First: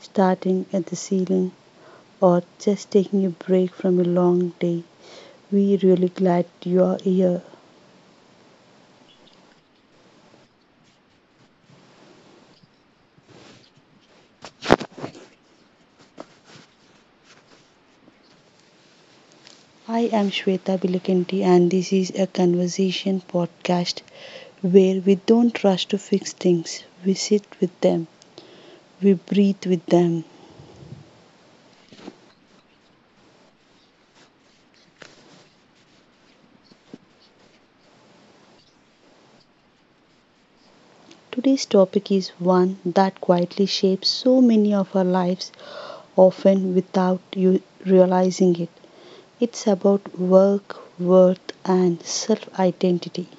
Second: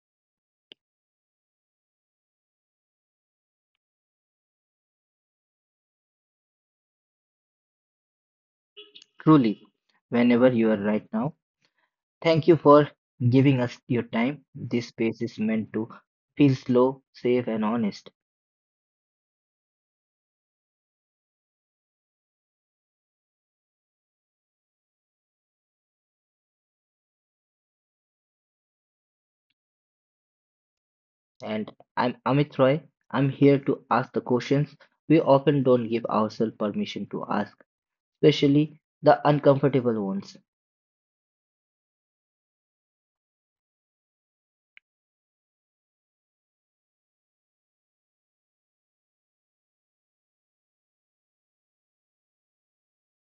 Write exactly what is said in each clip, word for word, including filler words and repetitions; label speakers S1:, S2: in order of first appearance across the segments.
S1: starting at the ceiling, or just taking a break from a long day, we are really glad you are here.
S2: Truly, whenever you are right now, thank you for giving us your time. This space is meant to feel slow, safe, and honest.
S1: I am Shweta Bilikanti and this is a conversation podcast where we don't rush to fix things. We sit with them. We breathe with them.
S2: And I'm Amit Roy. I'm here to ask the questions we often don't give ourselves permission to ask, especially the uncomfortable ones.
S1: Today's topic is one that quietly shapes so many of our lives, often without you realizing it. It's about work, worth, and self identity.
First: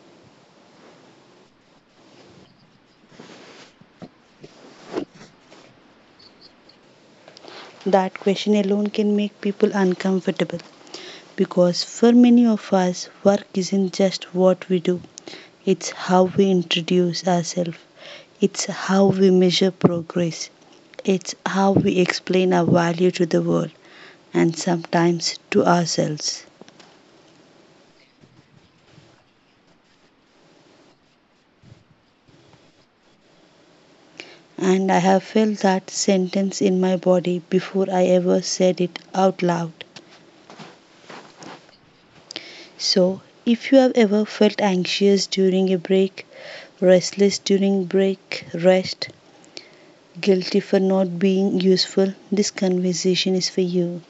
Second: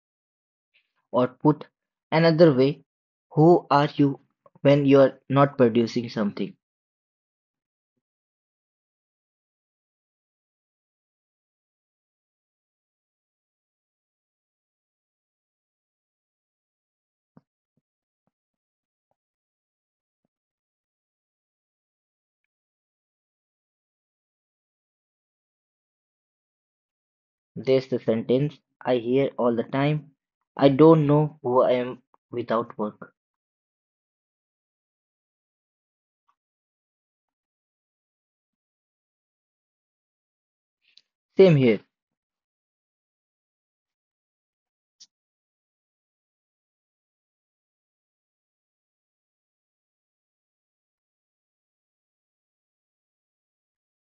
S2: Or put another way, who are you when you're not producing something?
S1: That question alone can make people uncomfortable because for many of us, work isn't just what we do, it's how we introduce ourselves, it's how we measure progress, it's how we explain our value to the world, and sometimes to ourselves.
S2: There's the sentence I hear all the time, I don't know who I am without work.
S1: And I have felt that sentence in my body before I ever said it out loud.
S2: Same here.
S1: So, if you have ever felt anxious during a break, restless during break, rest, guilty for not being useful, this conversation is for you.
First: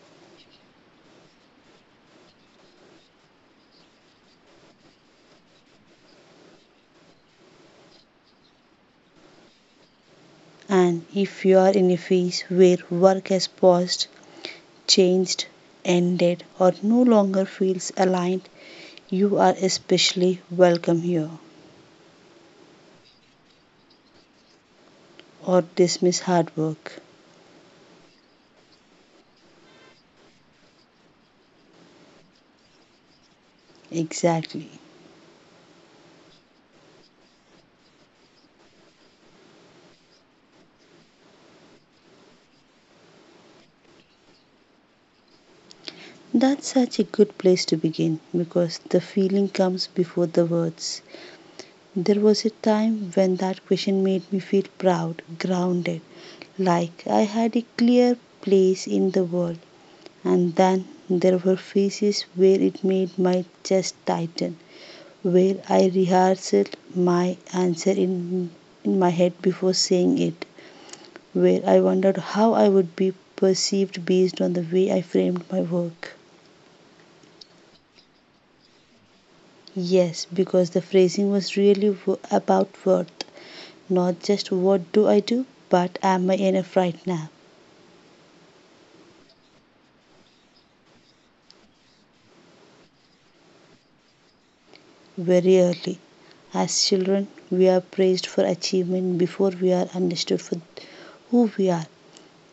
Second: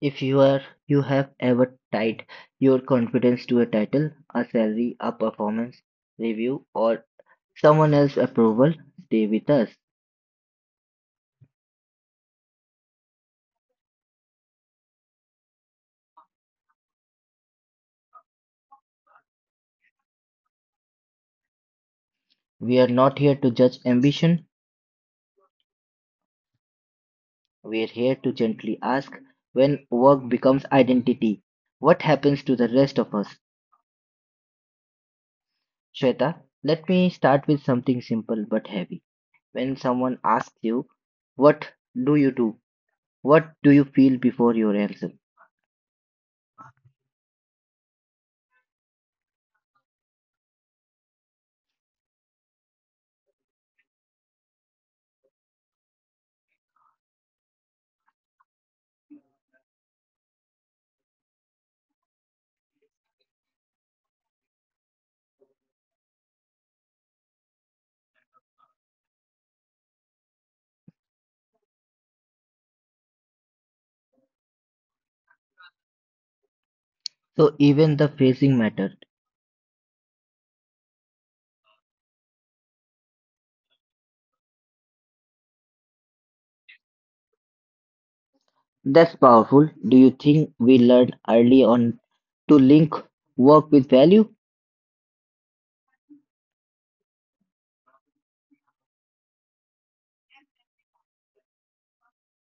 S2: If you are you have ever tied your confidence to a title, a salary, a performance review, or someone else's approval, stay with us.
S1: And if you are in a phase where work has paused, changed, ended, or no longer feels aligned, you are especially welcome here.
S2: We are not here to judge ambition.
S1: Or dismiss hard work.
S2: We are here to gently ask, when work becomes identity, what happens to the rest of us?
S1: Exactly.
S2: Shweta, let me start with something simple but heavy. When someone asks you, what do you do? What do you feel before your answer?
S1: That's such a good place to begin because the feeling comes before the words. There was a time when that question made me feel proud, grounded, like I had a clear place in the world. And then there were phases where it made my chest tighten, where I rehearsed my answer in, in my head before saying it, where I wondered how I would be perceived based on the way I framed my work.
S2: So even the phrasing matter.
S1: Yes, because the phrasing was really wo- about worth, not just what do I do, but am I enough right now?
S2: That's powerful. Do you think we learn early on to link work with value,
S1: Very early. As children, we are praised for achievement before we are understood for who we are.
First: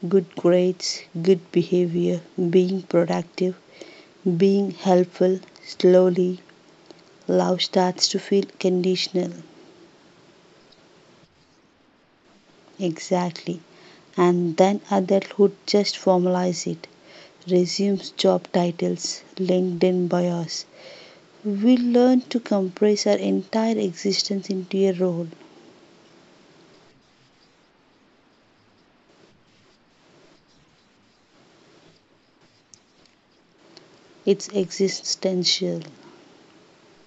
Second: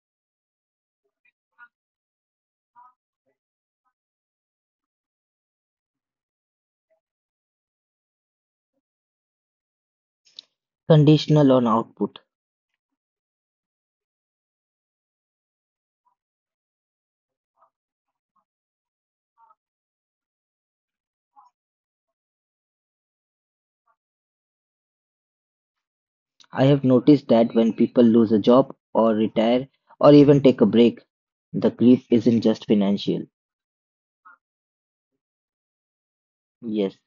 S1: Good grades, good behavior, being productive, being helpful. Slowly, love starts to feel conditional.
S2: conditional on output?
S1: Exactly. And then adulthood just formalizes it. Resumes, job titles, LinkedIn bios. We learn to compress our entire existence into a role.
S2: I have noticed that when people lose a job or retire or even take a break, the grief isn't just financial.
S1: It's existential
S2: Yes,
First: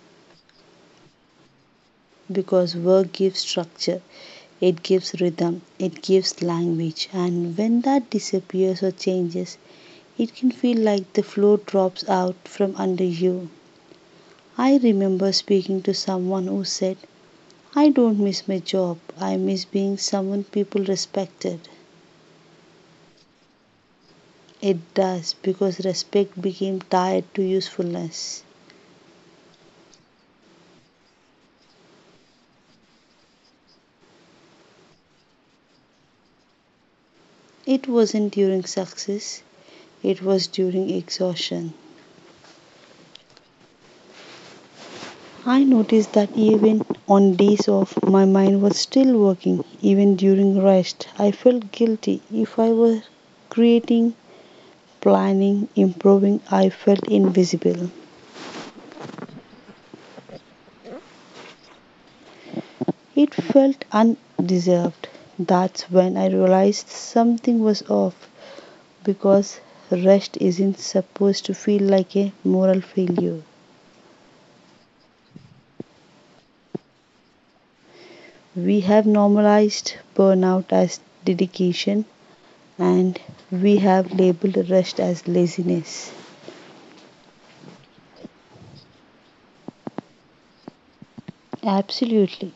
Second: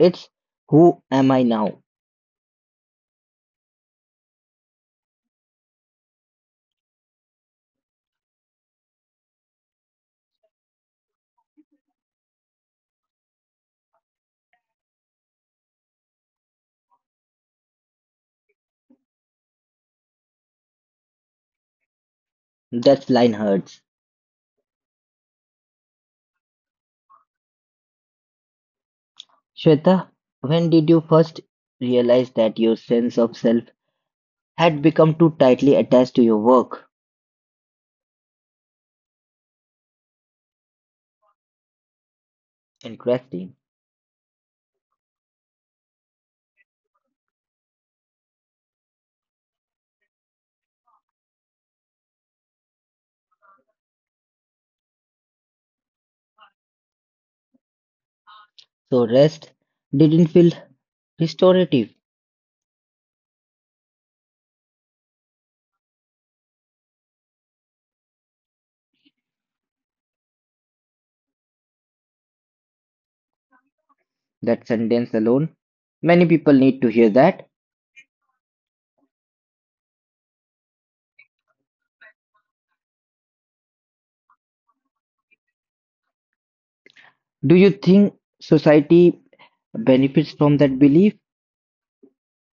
S2: it's who am I now?
S1: because work gives structure, it gives rhythm, it gives language, and when that disappears or changes, it can feel like the floor drops out from under you. I remember speaking to someone who said, I don't miss my job. I miss being someone people respected.
S2: That line hurts.
S1: It does because respect became tied to usefulness.
S2: Shweta, when did you first realize that your sense of self had become too tightly attached to your work?
S1: It wasn't during success, it was during exhaustion.
S2: Interesting.
S1: I noticed that even on days off, my mind was still working. Even during rest, I felt guilty if I was creating, planning, improving. I felt invisible.
S2: So rest didn't feel restorative.
S1: It felt undeserved. That's when I realized something was off, because rest isn't supposed to feel like a moral failure.
S2: That sentence alone, many people need to hear that.
S1: We have normalized burnout as dedication, and we have labeled rest as laziness.
S2: Do you think society benefits from that belief?
S1: Absolutely.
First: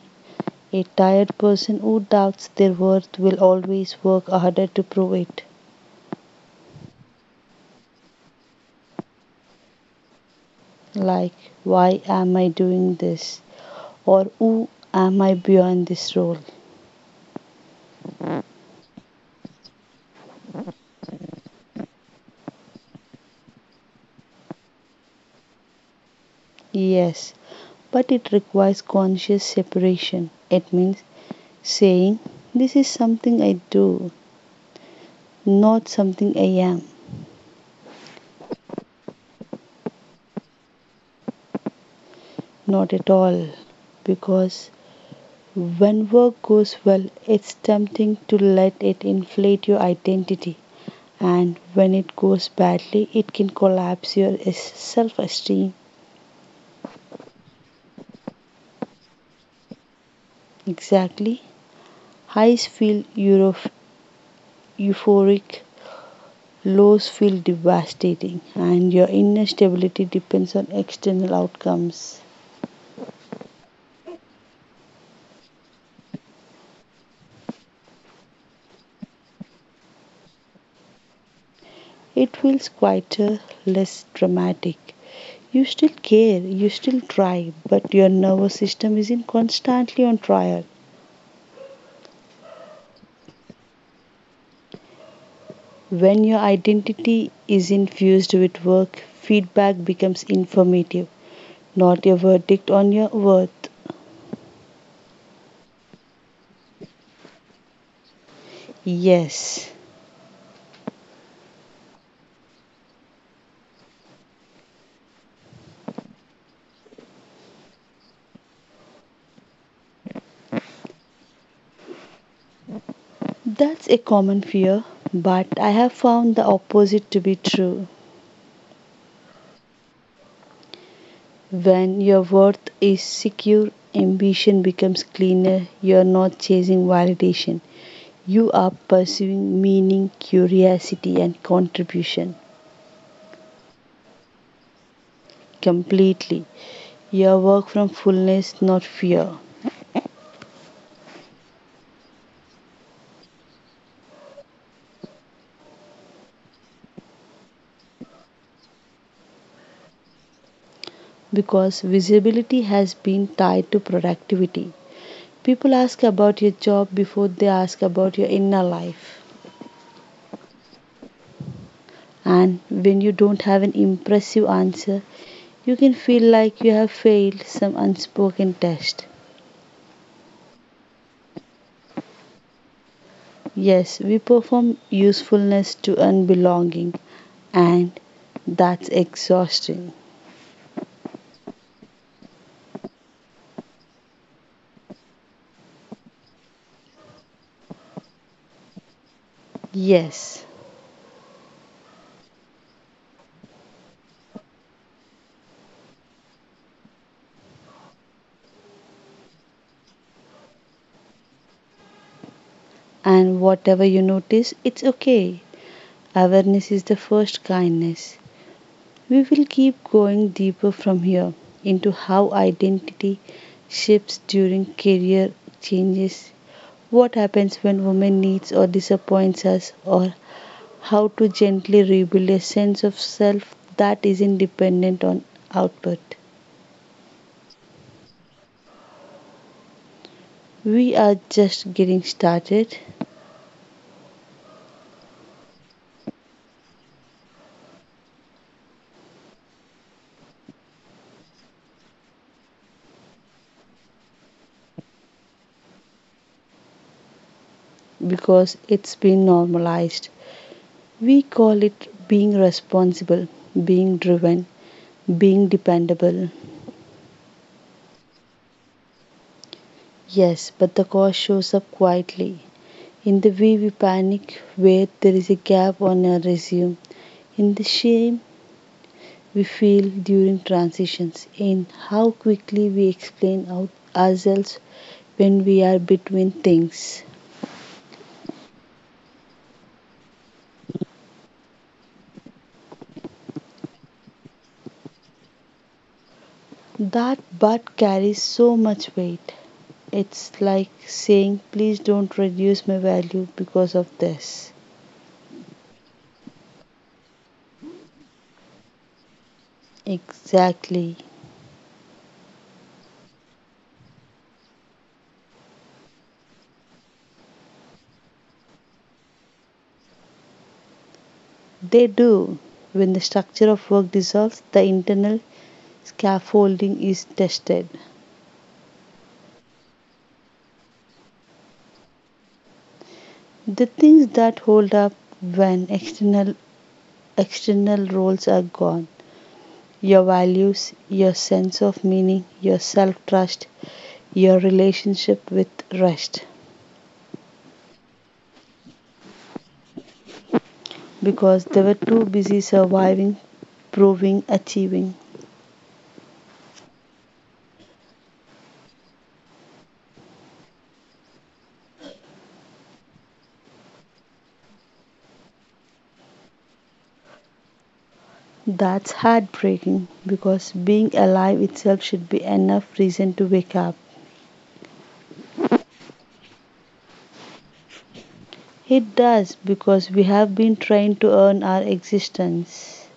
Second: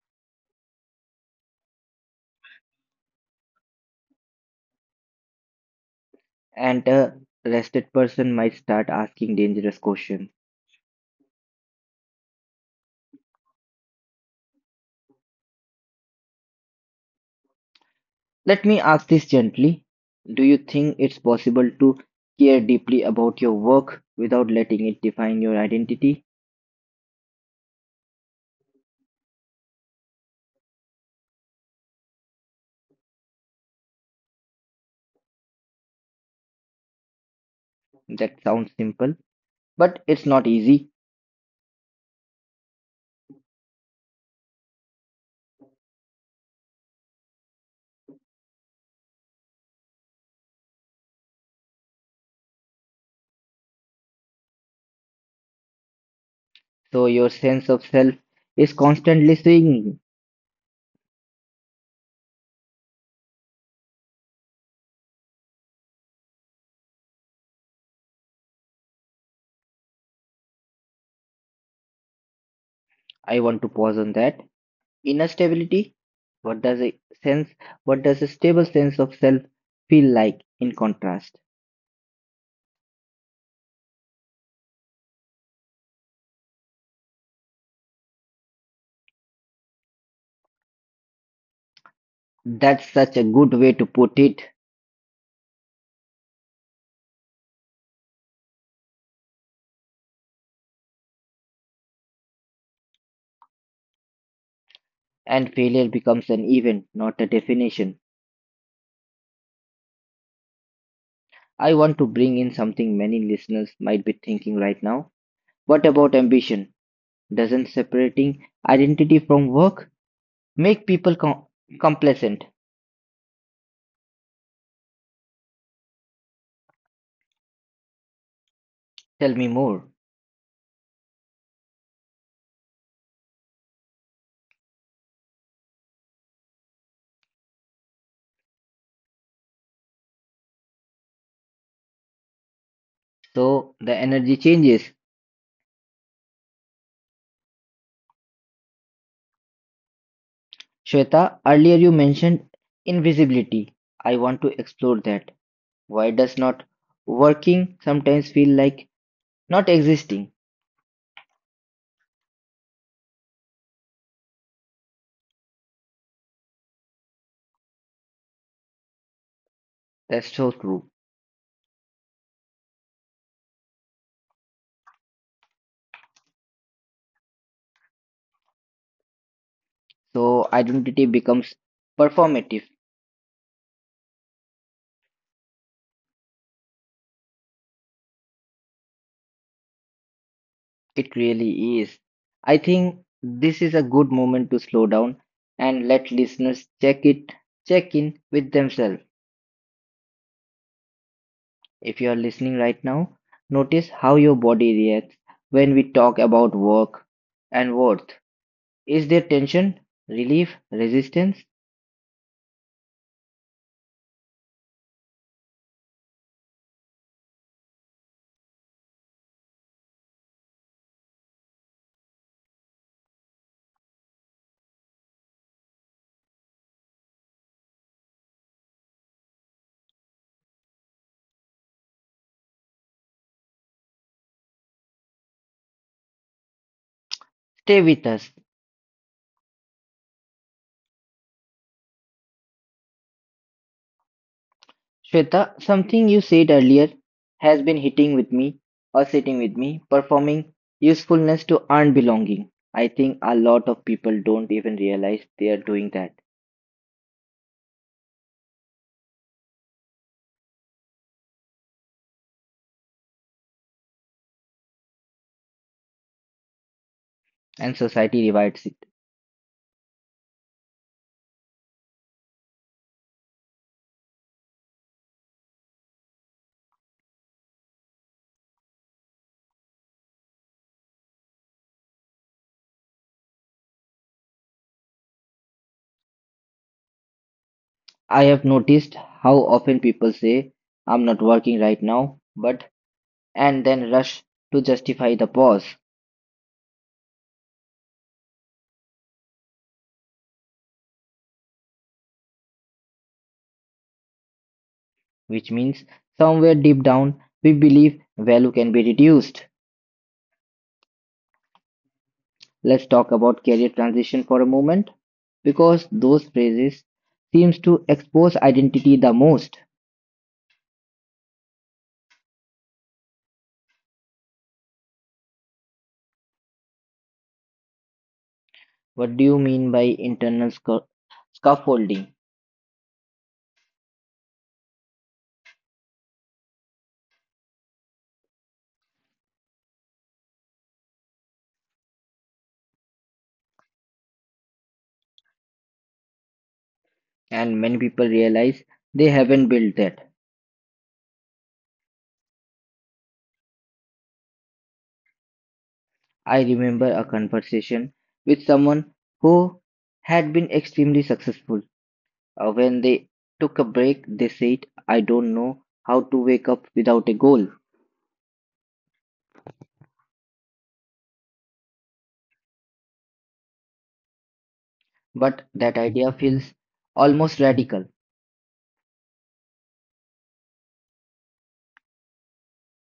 S1: A tired person who doubts their worth will always work harder to prove it.
S2: And a rested person might start asking dangerous questions.
S1: Like, why am I doing this? Or who am I beyond this role?
S2: Let me ask this gently. Do you think it's possible to care deeply about your work without letting it define your identity?
S1: Yes, but it requires conscious separation. It means saying, this is something I do, not something I am.
S2: That sounds simple, but it's not easy.
S1: Not at all. Because when work goes well, it's tempting to let it inflate your identity. And when it goes badly, it can collapse your self esteem.
S2: So your sense of self is constantly swinging.
S1: Exactly. Highs feel euro- euphoric, lows feel devastating, and your inner stability depends on external outcomes.
S2: I want to pause on that. Inner stability? What does a sense what does a stable sense of self feel like in contrast?
S1: It feels quieter, less dramatic. You still care, you still try, but your nervous system isn't constantly on trial.
S2: That's such a good way to put it,
S1: When your identity is infused with work, feedback becomes informative, not a verdict on your worth.
S2: and failure becomes an event, not a definition.
S1: Yes,
S2: I want to bring in something many listeners might be thinking right now. What about ambition? Doesn't separating identity from work make people com- complacent?
S1: that's a common fear, but I have found the opposite to be true.
S2: Tell me more.
S1: When your worth is secure, ambition becomes cleaner, you're not chasing validation, you are pursuing meaning, curiosity, and contribution
S2: So the energy changes.
S1: completely. Your work from fullness, not fear.
S2: Shweta, earlier you mentioned invisibility. I want to explore that. Why does not working sometimes feel like not existing?
S1: Because visibility has been tied to productivity. People ask about your job before they ask about your inner life.
S2: That's so true.
S1: And when you don't have an impressive answer, you can feel like you have failed some unspoken test.
S2: So identity becomes performative.
S1: Yes, we perform usefulness to earn belonging, and that's exhausting.
S2: It really is. I think this is a good moment to slow down and let listeners check it check in with themselves.
S1: Yes,
S2: If you are listening right now, notice how your body reacts when we talk about work and worth. Is there tension, relief, resistance?
S1: and whatever you notice, it's okay. Awareness is the first kindness. We will keep going deeper from here into how identity shifts during career changes, what happens when women needs or disappoints us, or how to gently rebuild a sense of self that isn't dependent on output.
S2: Stay with us.
S1: We are just getting started
S2: Shweta, something you said earlier has been hitting with me or sitting with me, performing usefulness to earn belonging. I think a lot of people don't even realize they are doing that,
S1: because it's been normalized. We call it being responsible, being driven, being dependable.
S2: and society rewards it.
S1: Yes, but the cost shows up quietly. In the way we panic where there is a gap on our resume, in the shame we feel during transitions, in how quickly we explain out ourselves when we are between things.
S2: I have noticed how often people say, I'm not working right now, but, and then rush to justify the pause,
S1: That but carries so much weight. It's like saying, please don't reduce my value because of this.
S2: which means somewhere deep down we believe value can be reduced.
S1: Exactly.
S2: Let's talk about career transition for a moment because those phrases seems to expose identity the most.
S1: They do. When the structure of work dissolves, the internal scaffolding is tested.
S2: What do you mean by internal sca- scaffolding?
S1: The things that hold up when external external roles are gone, your values, your sense of meaning, your self trust, your relationship with rest,
S2: And many people realize they haven't built that.
S1: because they were too busy surviving, proving, achieving.
S2: I remember a conversation with someone who had been extremely successful. Uh, when they took a break, they said, I don't know how to wake up without a goal.
S1: That's heartbreaking because being alive itself should be enough reason to wake up.
S2: But that idea feels almost radical.
S1: It does because we have been trying to earn our existence.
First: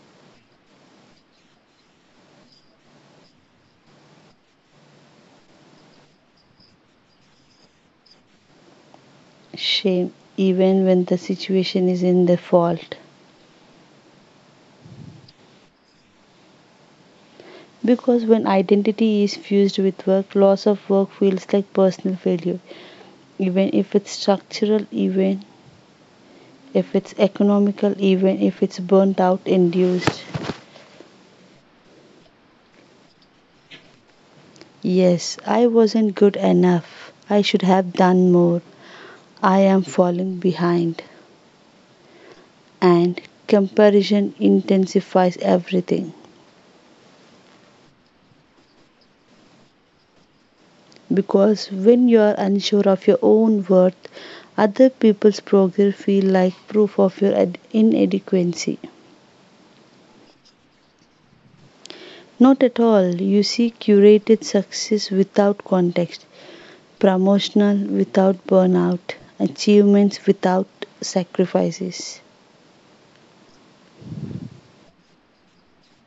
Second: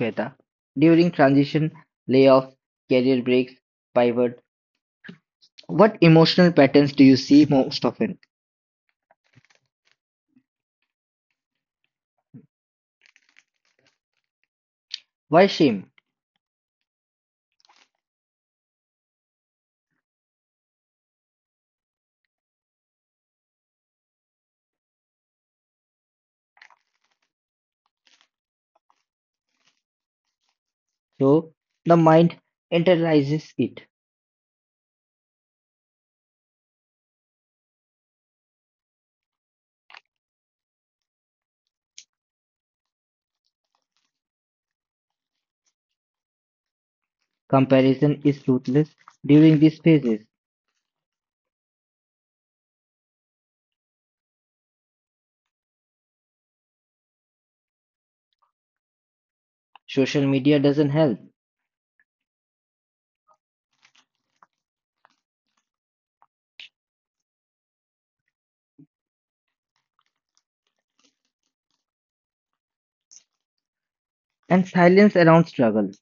S2: Shweta, during transition, layoffs, career breaks, pivot, what emotional patterns do you see most often?
S1: Shame, even when the situation is in the fault.
S2: Why shame?
S1: Because when identity is fused with work, loss of work feels like personal failure, even if it's structural, even if it's economical, even if it's burnt out induced.
S2: So, the mind internalizes it.
S1: Yes, I wasn't good enough. I should have done more. I am falling behind. And comparison intensifies everything,
S2: Comparison is ruthless during these phases.
S1: because when you are unsure of your own worth, other people's progress feel like proof of your ad- inadequacy.
S2: Social media doesn't help.
S1: Not at all. You see curated success without context, promotional without burnout, achievements without sacrifices.
S2: And silence around struggle.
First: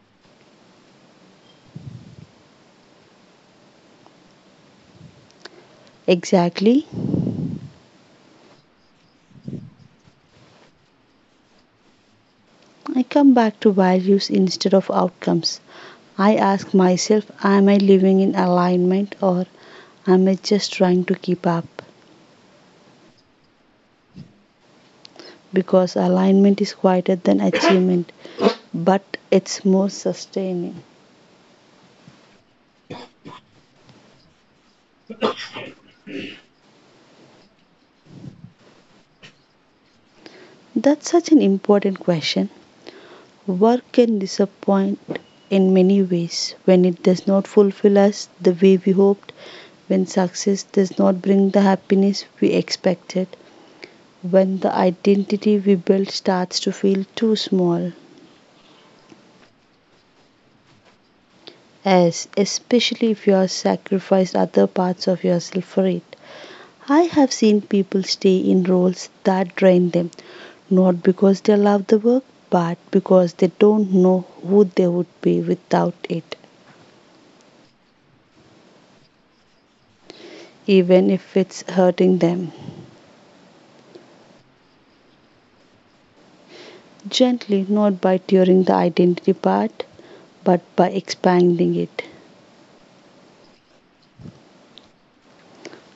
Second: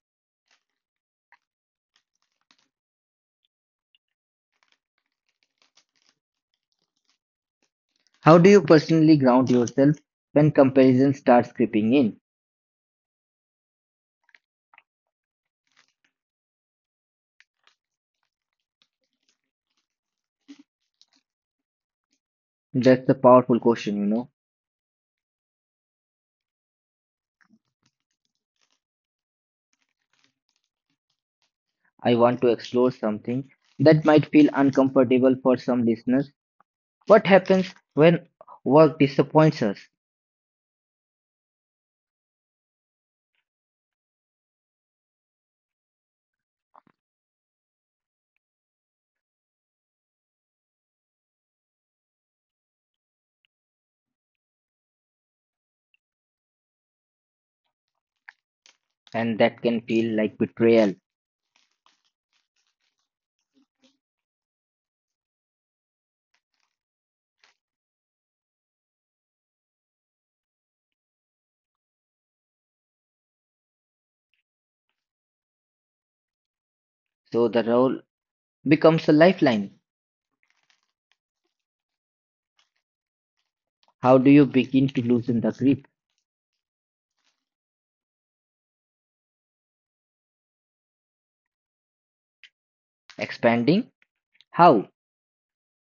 S1: Exactly.
S2: How do you personally ground yourself when comparison starts creeping in?
S1: I come back to values instead of outcomes. I ask myself, am I living in alignment or am I just trying to keep up?
S2: That's a powerful question, you know.
S1: Because alignment is quieter than achievement, but it's more sustaining.
S2: I want to explore something that might feel uncomfortable for some listeners. What happens when work disappoints us?
S1: That's such an important question. Work can disappoint in many ways, when it does not fulfill us the way we hoped, when success does not bring the happiness we expected, when the identity we built starts to feel too small,
S2: And that can feel like betrayal.
S1: as especially if you have sacrificed other parts of yourself for it. I have seen people stay in roles that drain them, not because they love the work, but because they don't know who they would be without it,
S2: So the role becomes a lifeline.
S1: even if it's hurting them.
S2: How do you begin to loosen the grip?
S1: Gently, not by tearing the identity apart, but by expanding it.
S2: Expanding? How?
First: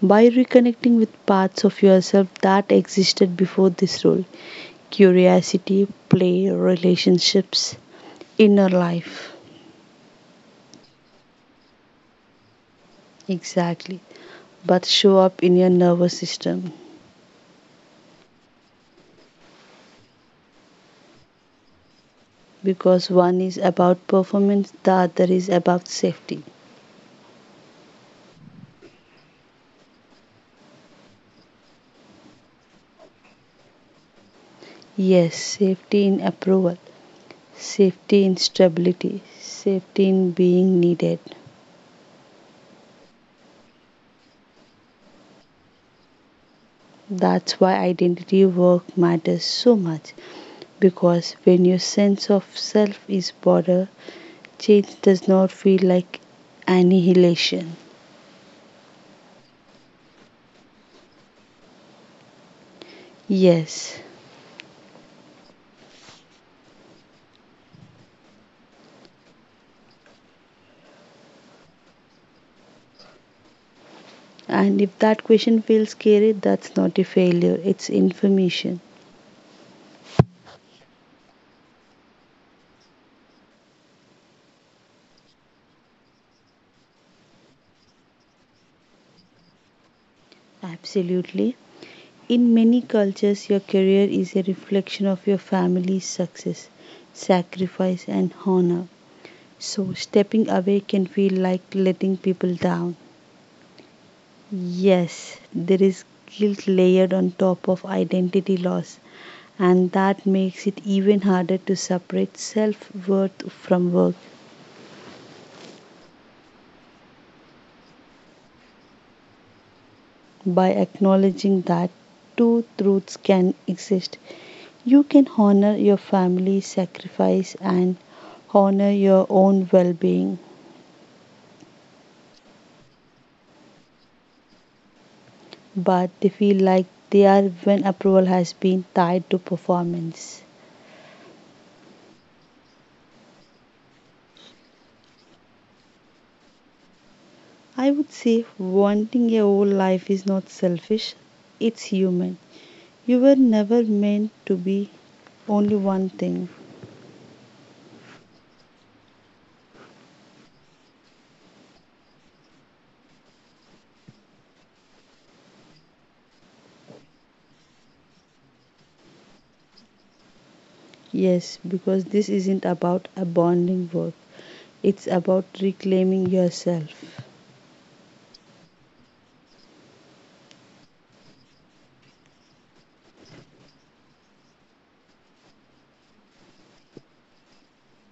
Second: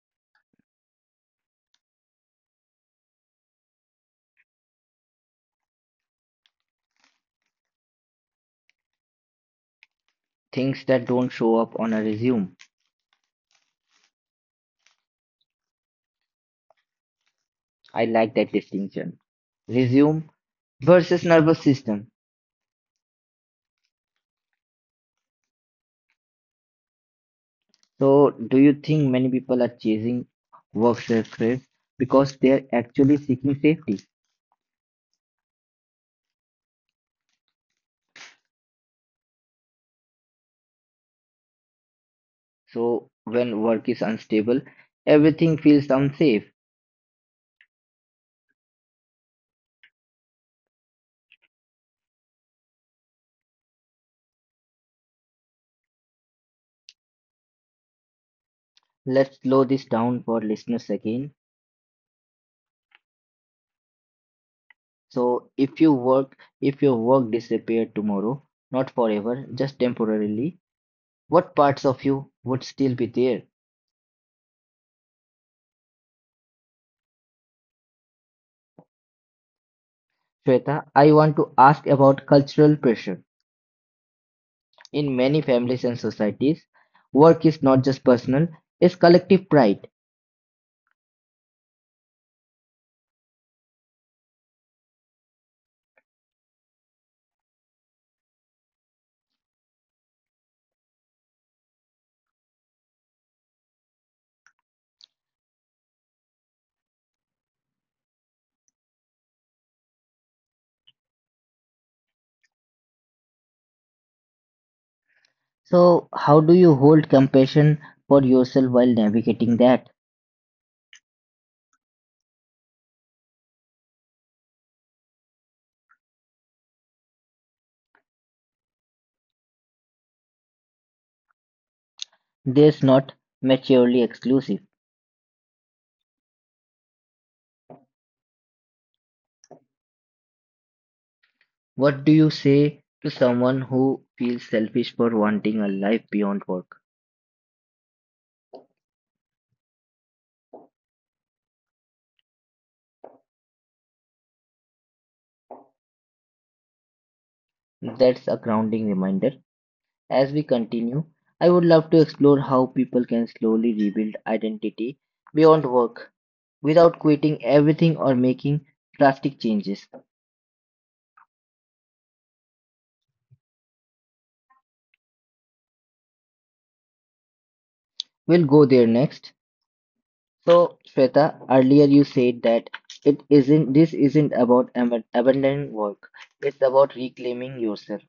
S1: By reconnecting with parts of yourself that existed before this role, curiosity, play, relationships, inner life.
S2: Things that don't show up on a resume.
S1: Exactly. But show up in your nervous system,
S2: I like that distinction. Resume versus nervous system.
S1: because one is about performance, the other is about safety.
S2: So, do you think many people are chasing work success because they're actually seeking safety?
S1: Yes, safety in approval, safety in stability, safety in being needed.
S2: So, when work is unstable, everything feels unsafe.
S1: That's why identity work matters so much, because when your sense of self is border, change does not feel like annihilation.
S2: Let's slow this down for listeners again.
S1: Yes.
S2: So if you work if your work disappeared tomorrow, not forever, just temporarily, what parts of you would still be there?
S1: And if that question feels scary, that's not a failure, it's information.
S2: Shweta, I want to ask about cultural pressure. In many families and societies, work is not just personal, it's collective pride.
S1: Absolutely. In many cultures, your career is a reflection of your family's success, sacrifice, and honor. So, stepping away can feel like letting people down. Yes, there is guilt layered on top of identity loss, and that makes it even harder to separate self worth from work.
S2: So how do you hold compassion for yourself while navigating that?
S1: By acknowledging that two truths can exist. You can honor your family's sacrifice and honor your own well being,
S2: There's not maturely exclusive.
S1: but they feel like they are when approval has been tied to performance.
S2: What do you say to someone who feels selfish for wanting a life beyond work?
S1: I would say wanting a whole life is not selfish, it's human. You were never meant to be only one thing.
S2: That's a grounding reminder. As we continue, I would love to explore how people can slowly rebuild identity beyond work without quitting everything or making drastic changes.
S1: Yes, because this isn't about abandoning work, it's about reclaiming yourself.
S2: We'll go there next. So, Shweta, earlier you said that it isn't this isn't about ab- abandoning work. It's about reclaiming yourself.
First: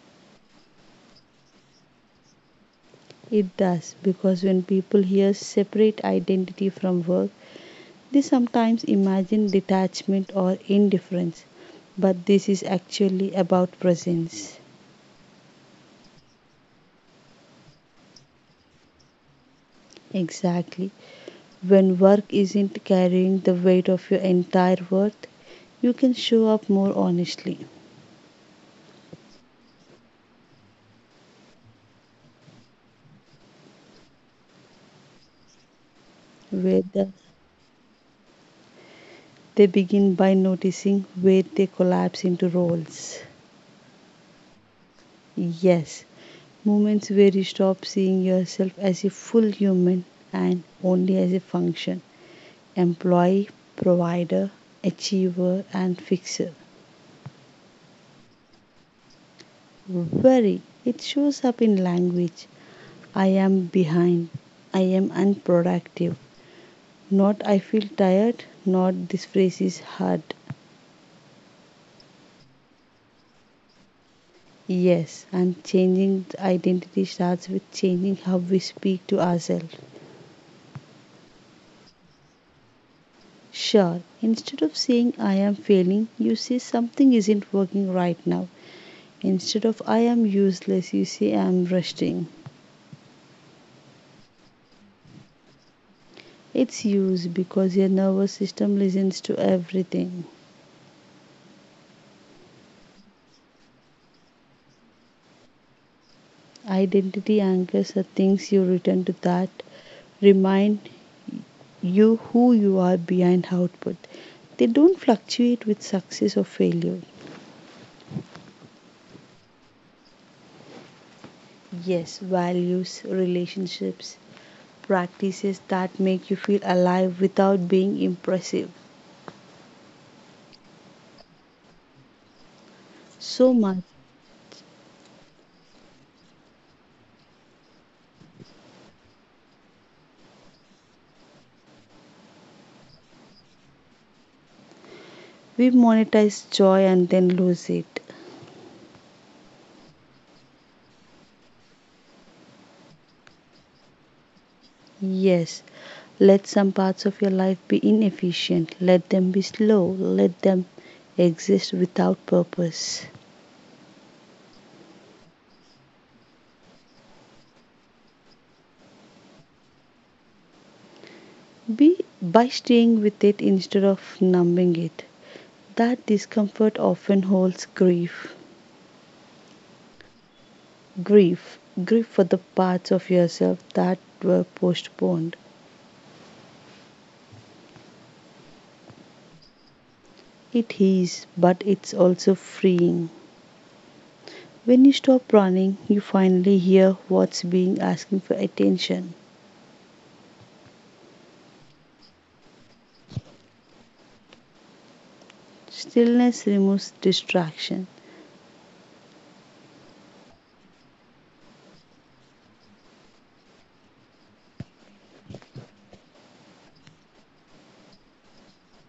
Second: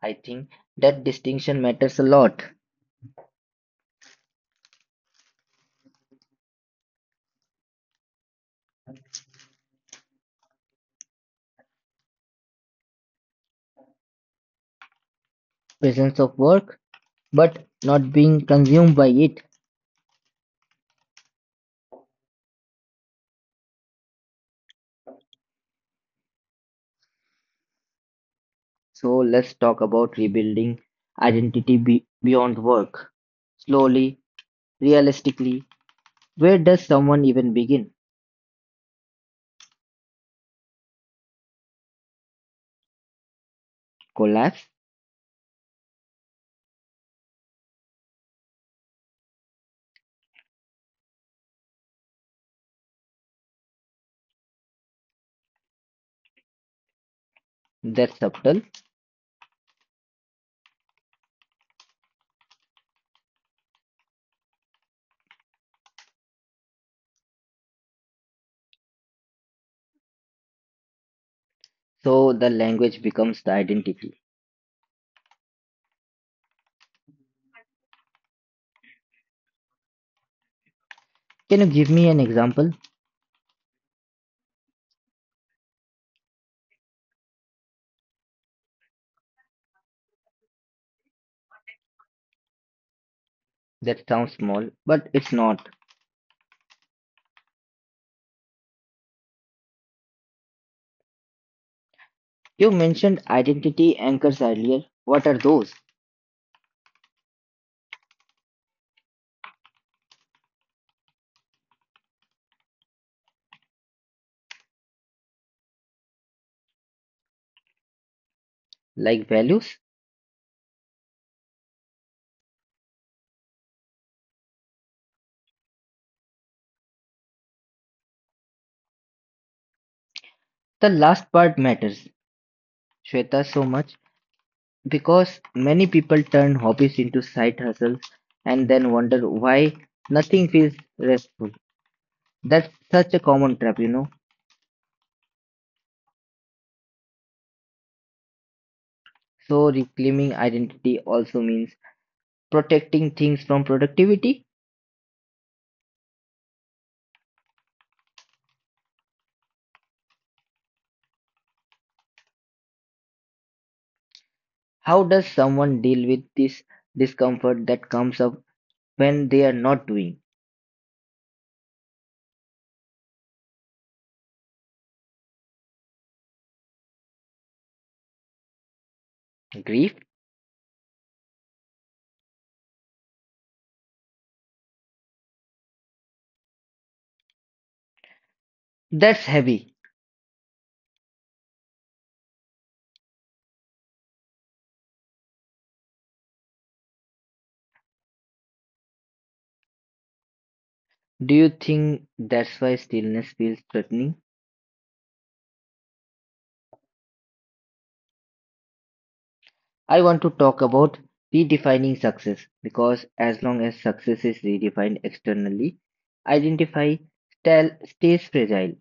S2: I think that distinction matters a lot.
S1: It does, because when people hear separate identity from work, they sometimes imagine detachment or indifference, but this is actually about presence.
S2: Presence of work but not being consumed by it.
S1: Exactly. When work isn't carrying the weight of your entire worth, you can show up more honestly.
S2: So let's talk about rebuilding identity be- beyond work. Slowly, realistically, where
S1: where
S2: does
S1: the,
S2: someone even begin?
S1: they begin by noticing where they collapse into roles.
S2: Collapse?
S1: Yes, moments where you stop seeing yourself as a full human and only as a function, employee, provider, achiever, and fixer.
S2: That's subtle.
S1: Worry, it shows up in language. I am behind. I am unproductive. Not I feel tired, not this phrase is hard.
S2: So the language becomes the identity.
S1: Yes, and changing the identity starts with changing how we speak to ourselves.
S2: Can you give me an example?
S1: Sure, instead of saying I am failing, you say something isn't working right now. Instead of I am useless, you say I am resting.
S2: That sounds small, but it's not.
S1: It's used because your nervous system listens to everything.
S2: You mentioned identity anchors earlier. What are those?
S1: Identity anchors are things you return to that remind you who you are behind output. They don't fluctuate with success or failure.
S2: Like values?
S1: Yes, values, relationships, practices that make you feel alive without being impressive.
S2: The last part matters, Shweta,
S1: So
S2: so
S1: much.
S2: much. Because many people turn hobbies into side hustles and then wonder why nothing feels restful. That's such a common trap, you know.
S1: We monetize joy and then lose it.
S2: So, reclaiming identity also means protecting things from productivity.
S1: Yes, let some parts of your life be inefficient, let them be slow, let them exist without purpose.
S2: How does someone deal with this discomfort that comes up when they are not doing?
S1: Be by staying with it instead of numbing it. That discomfort often holds grief.
S2: Grief?
S1: Grief, grief for the parts of yourself that were postponed.
S2: That's heavy.
S1: It is, but it's also freeing. When you stop running, you finally hear what's being asking for attention.
S2: Do you think that's why stillness feels threatening?
S1: Stillness removes distraction.
S2: I want to talk about redefining success because as long as success is redefined externally, identify style stays fragile.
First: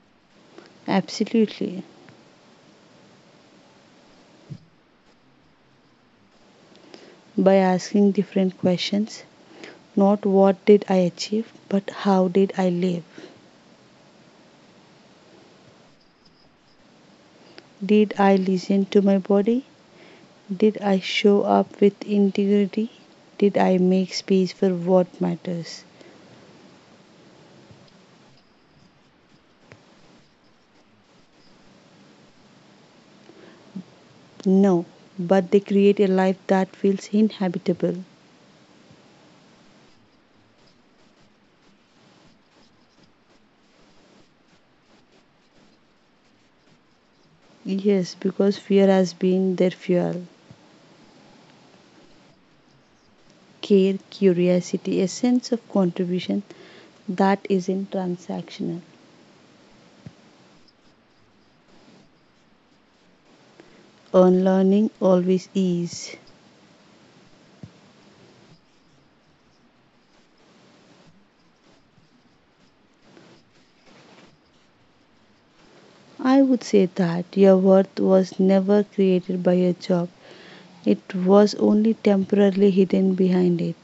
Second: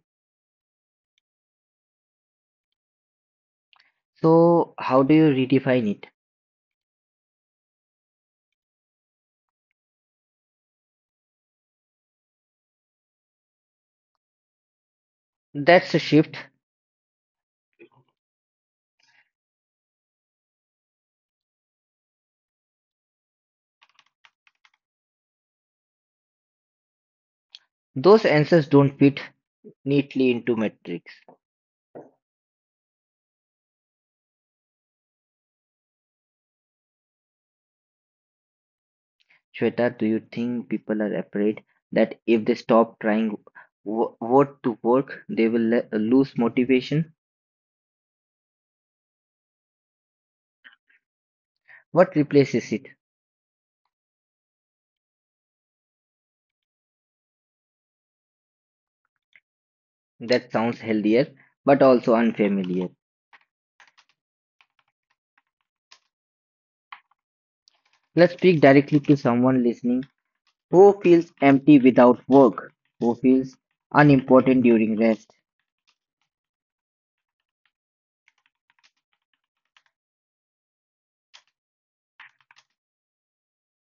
S1: Absolutely.
S2: So, how do you redefine it?
S1: By asking different questions, not what did I achieve, but how did I live?
S2: That's a shift.
S1: Did I listen to my body? Did I show up with integrity? Did I make space for what matters?
S2: Those answers don't fit neatly into metrics.
S1: No, but they create a life that feels inhabitable.
S2: Shweta, do you think people are afraid that if they stop trying w- what to work, they will le- lose motivation?
S1: Yes, because fear has been their fuel.
S2: What replaces it?
S1: Care, curiosity, a sense of contribution that isn't transactional.
S2: That sounds healthier, but also unfamiliar.
S1: Unlearning always is.
S2: Let's speak directly to someone listening. Who feels empty without work? Who feels unimportant during rest?
S1: I would say that your worth was never created by your job. It was only temporarily hidden behind it.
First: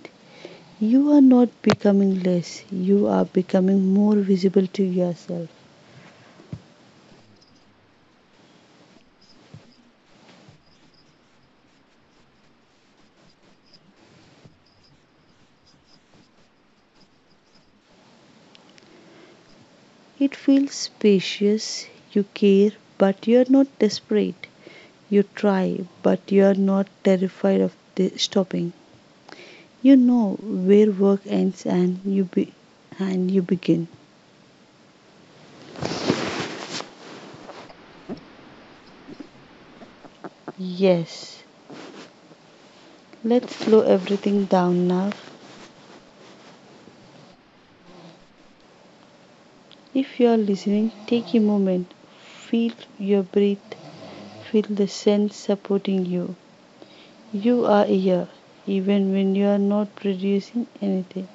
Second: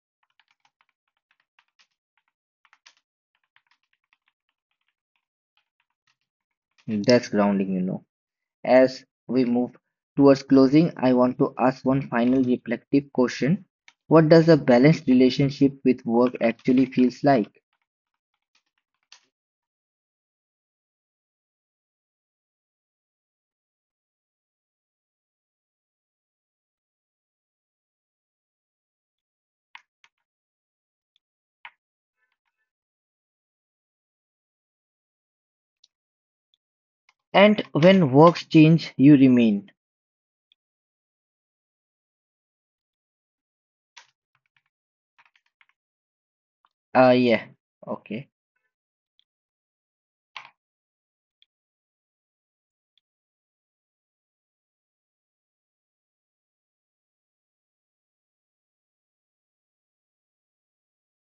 S1: You are not becoming less, you are becoming more visible to yourself.
S2: That's grounding, you know. As we move towards closing, I want to ask one final reflective question. What does a balanced relationship with work actually feels like?
S1: It feels spacious, you care, but you're not desperate. You try, but you're not terrified of the stopping. You know where work ends and you be- and you begin.
S2: And when works change, you remain.
S1: Yes. Let's slow everything down now.
S2: Ah, yeah. Okay.
S1: If you are listening, take a moment, feel your breath, feel the sense supporting you. You are here, even when you are not producing anything.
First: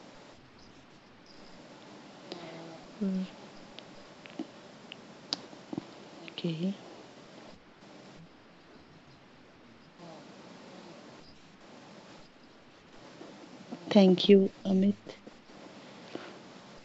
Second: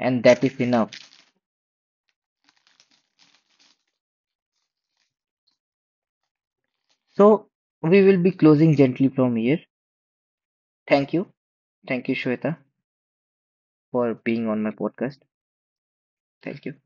S2: And that is enough.
S1: Okay,
S2: So we will be closing gently from here. Thank you. Thank you, Shweta, for
S1: thank
S2: being
S1: you,
S2: on my
S1: Amit.
S2: podcast. Thank you.